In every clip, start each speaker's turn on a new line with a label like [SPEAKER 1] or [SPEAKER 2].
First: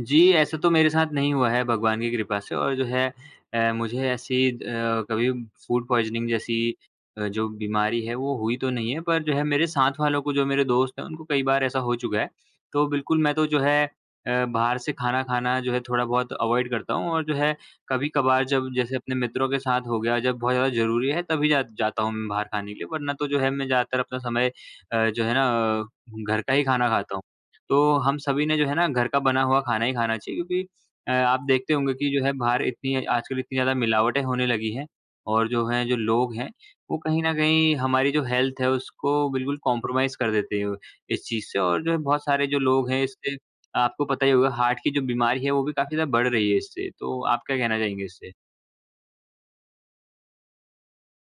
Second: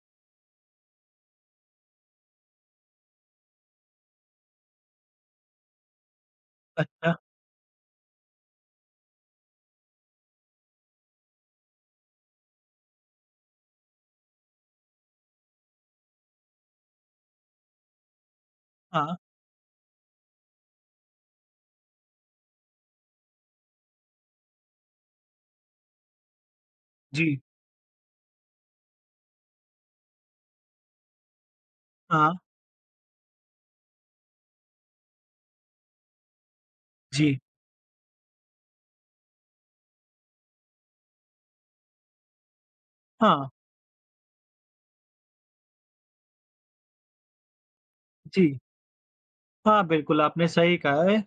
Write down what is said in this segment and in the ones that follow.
[SPEAKER 1] जी, ऐसा तो मेरे साथ नहीं हुआ है भगवान की कृपा से। और जो है अ, मुझे ऐसी अ, कभी फूड पॉइज़निंग जैसी
[SPEAKER 2] अच्छा।
[SPEAKER 1] अ, जो बीमारी है वो हुई तो नहीं है, पर जो है मेरे साथ वालों को, जो मेरे दोस्त हैं उनको कई बार ऐसा हो चुका है। तो बिल्कुल मैं तो जो है अ, बाहर से खाना, खाना जो है थोड़ा-बहुत अवॉइड करता हूँ। और जो है कभी-कभार जब जैसे अपने
[SPEAKER 2] हाँ।
[SPEAKER 1] मित्रों के साथ हो गया, जब बहुत ज़्यादा ज़रूरी है तभी जा जाता हूँ म बाहर खाने के लिए वरना तो जो है मैं ज़्यादातर अपना समय अ, जो है ना घर का ही खाना खाता हूँ।
[SPEAKER 2] जी।
[SPEAKER 1] तो हम सभी ने जो है ना घर का बना हुआ खाना ही खाना चाहिए। क्योंकि अ, आप देखते होंगे कि जो है
[SPEAKER 2] हाँ।
[SPEAKER 1] बाहर इतनी आजकल इतनी ज़्यादा मिलावटें होने लगी हैं और जो है जो लोग हैं वो कहीं न
[SPEAKER 2] जी।
[SPEAKER 1] कहीं हमारी जो हेल्थ है उसको बिल्कुल कॉम्प्रोमाइज़ कर देते हैं इस चीज़ से। और जो बहुत सारे जो लोग हैं इससे
[SPEAKER 2] हाँ।
[SPEAKER 1] आपको पता ही होगा हार्ट की जो बीमारी है वो भी काफ़ी ज़्यादा बढ़ रही है इससे। तो आप क्या कहना चाहेंगे इससे?
[SPEAKER 2] जी। हाँ, बिल्कुल आपने सही कहा है। अ,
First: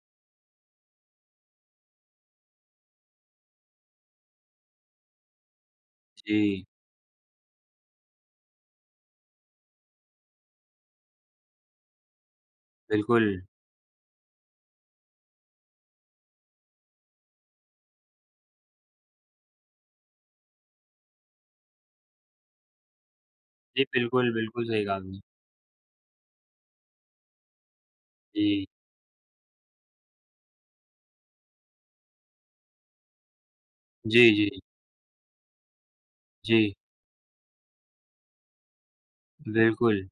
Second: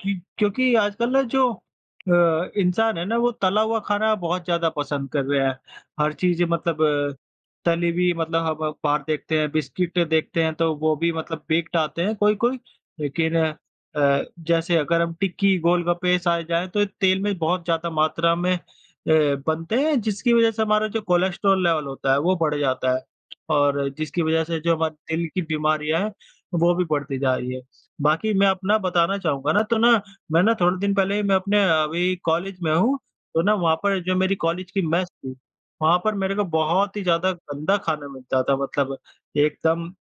[SPEAKER 2] कि क्योंकि आजकल ना जो अ, इंसान है ना वो तला हुआ खाना बहुत ज़्यादा पसंद कर रहे हैं। हर चीज़
[SPEAKER 1] जी।
[SPEAKER 2] मतलब तली हुई मतलब हम म बाहर देखते हैं, बिस्किट देखते हैं तो वो भी मतलब बेक्ड आते हैं कोई-कोई। लेकिन
[SPEAKER 1] बिल्कुल।
[SPEAKER 2] अ, जैसे अगर हम टिक्की, गोलगप्पे साए जाए तो तेल में बहुत ज़्यादा मात्रा में अ, बनते हैं, जिसकी वज़ह से हमारा जो कोलेस्ट्रॉल लेवल होता है वो बढ़ जाता है।
[SPEAKER 1] जी
[SPEAKER 2] और जिसकी
[SPEAKER 1] बिल्कुल,
[SPEAKER 2] वज़ह से
[SPEAKER 1] बिल्कुल
[SPEAKER 2] जो
[SPEAKER 1] सही कहा
[SPEAKER 2] हमारे
[SPEAKER 1] आपने।
[SPEAKER 2] दिल की बीमारियाँ हैं वो भी बढ़ती जा रही है। बाकी मैं
[SPEAKER 1] जी।
[SPEAKER 2] अपना बताना चाहूँगा ना, तो ना मैं ना थोड़े दिन पहले ही मैं अपने अ, वही कॉलेज में हूँ तो ना वहाँ पर जो
[SPEAKER 1] जी,
[SPEAKER 2] मेरी
[SPEAKER 1] जी।
[SPEAKER 2] कॉलेज की मेस थी, वहाँ पर मेरे को
[SPEAKER 1] जी।
[SPEAKER 2] बहुत ही ज़्यादा गंदा खाना मिलता था। मतलब एकदम,
[SPEAKER 1] बिल्कुल।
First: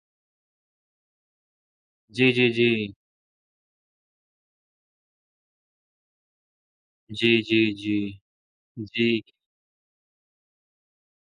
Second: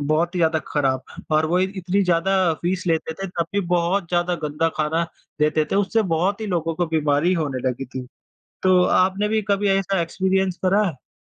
[SPEAKER 2] बहुत ही ज़्यादा ख़राब। और वो इत इतनी
[SPEAKER 1] जी, जी,
[SPEAKER 2] ज़्यादा फ़ीस
[SPEAKER 1] जी।
[SPEAKER 2] लेते थे तब भी बहुत ज़्यादा गंदा खाना देते थे। उससे बहुत ही लोगों को बीमारी
[SPEAKER 1] जी,
[SPEAKER 2] होने
[SPEAKER 1] जी,
[SPEAKER 2] लगी थी।
[SPEAKER 1] जी।
[SPEAKER 2] तो
[SPEAKER 1] जी।
[SPEAKER 2] आपने भी कभी ऐसा एक्सपीरियंस करा है?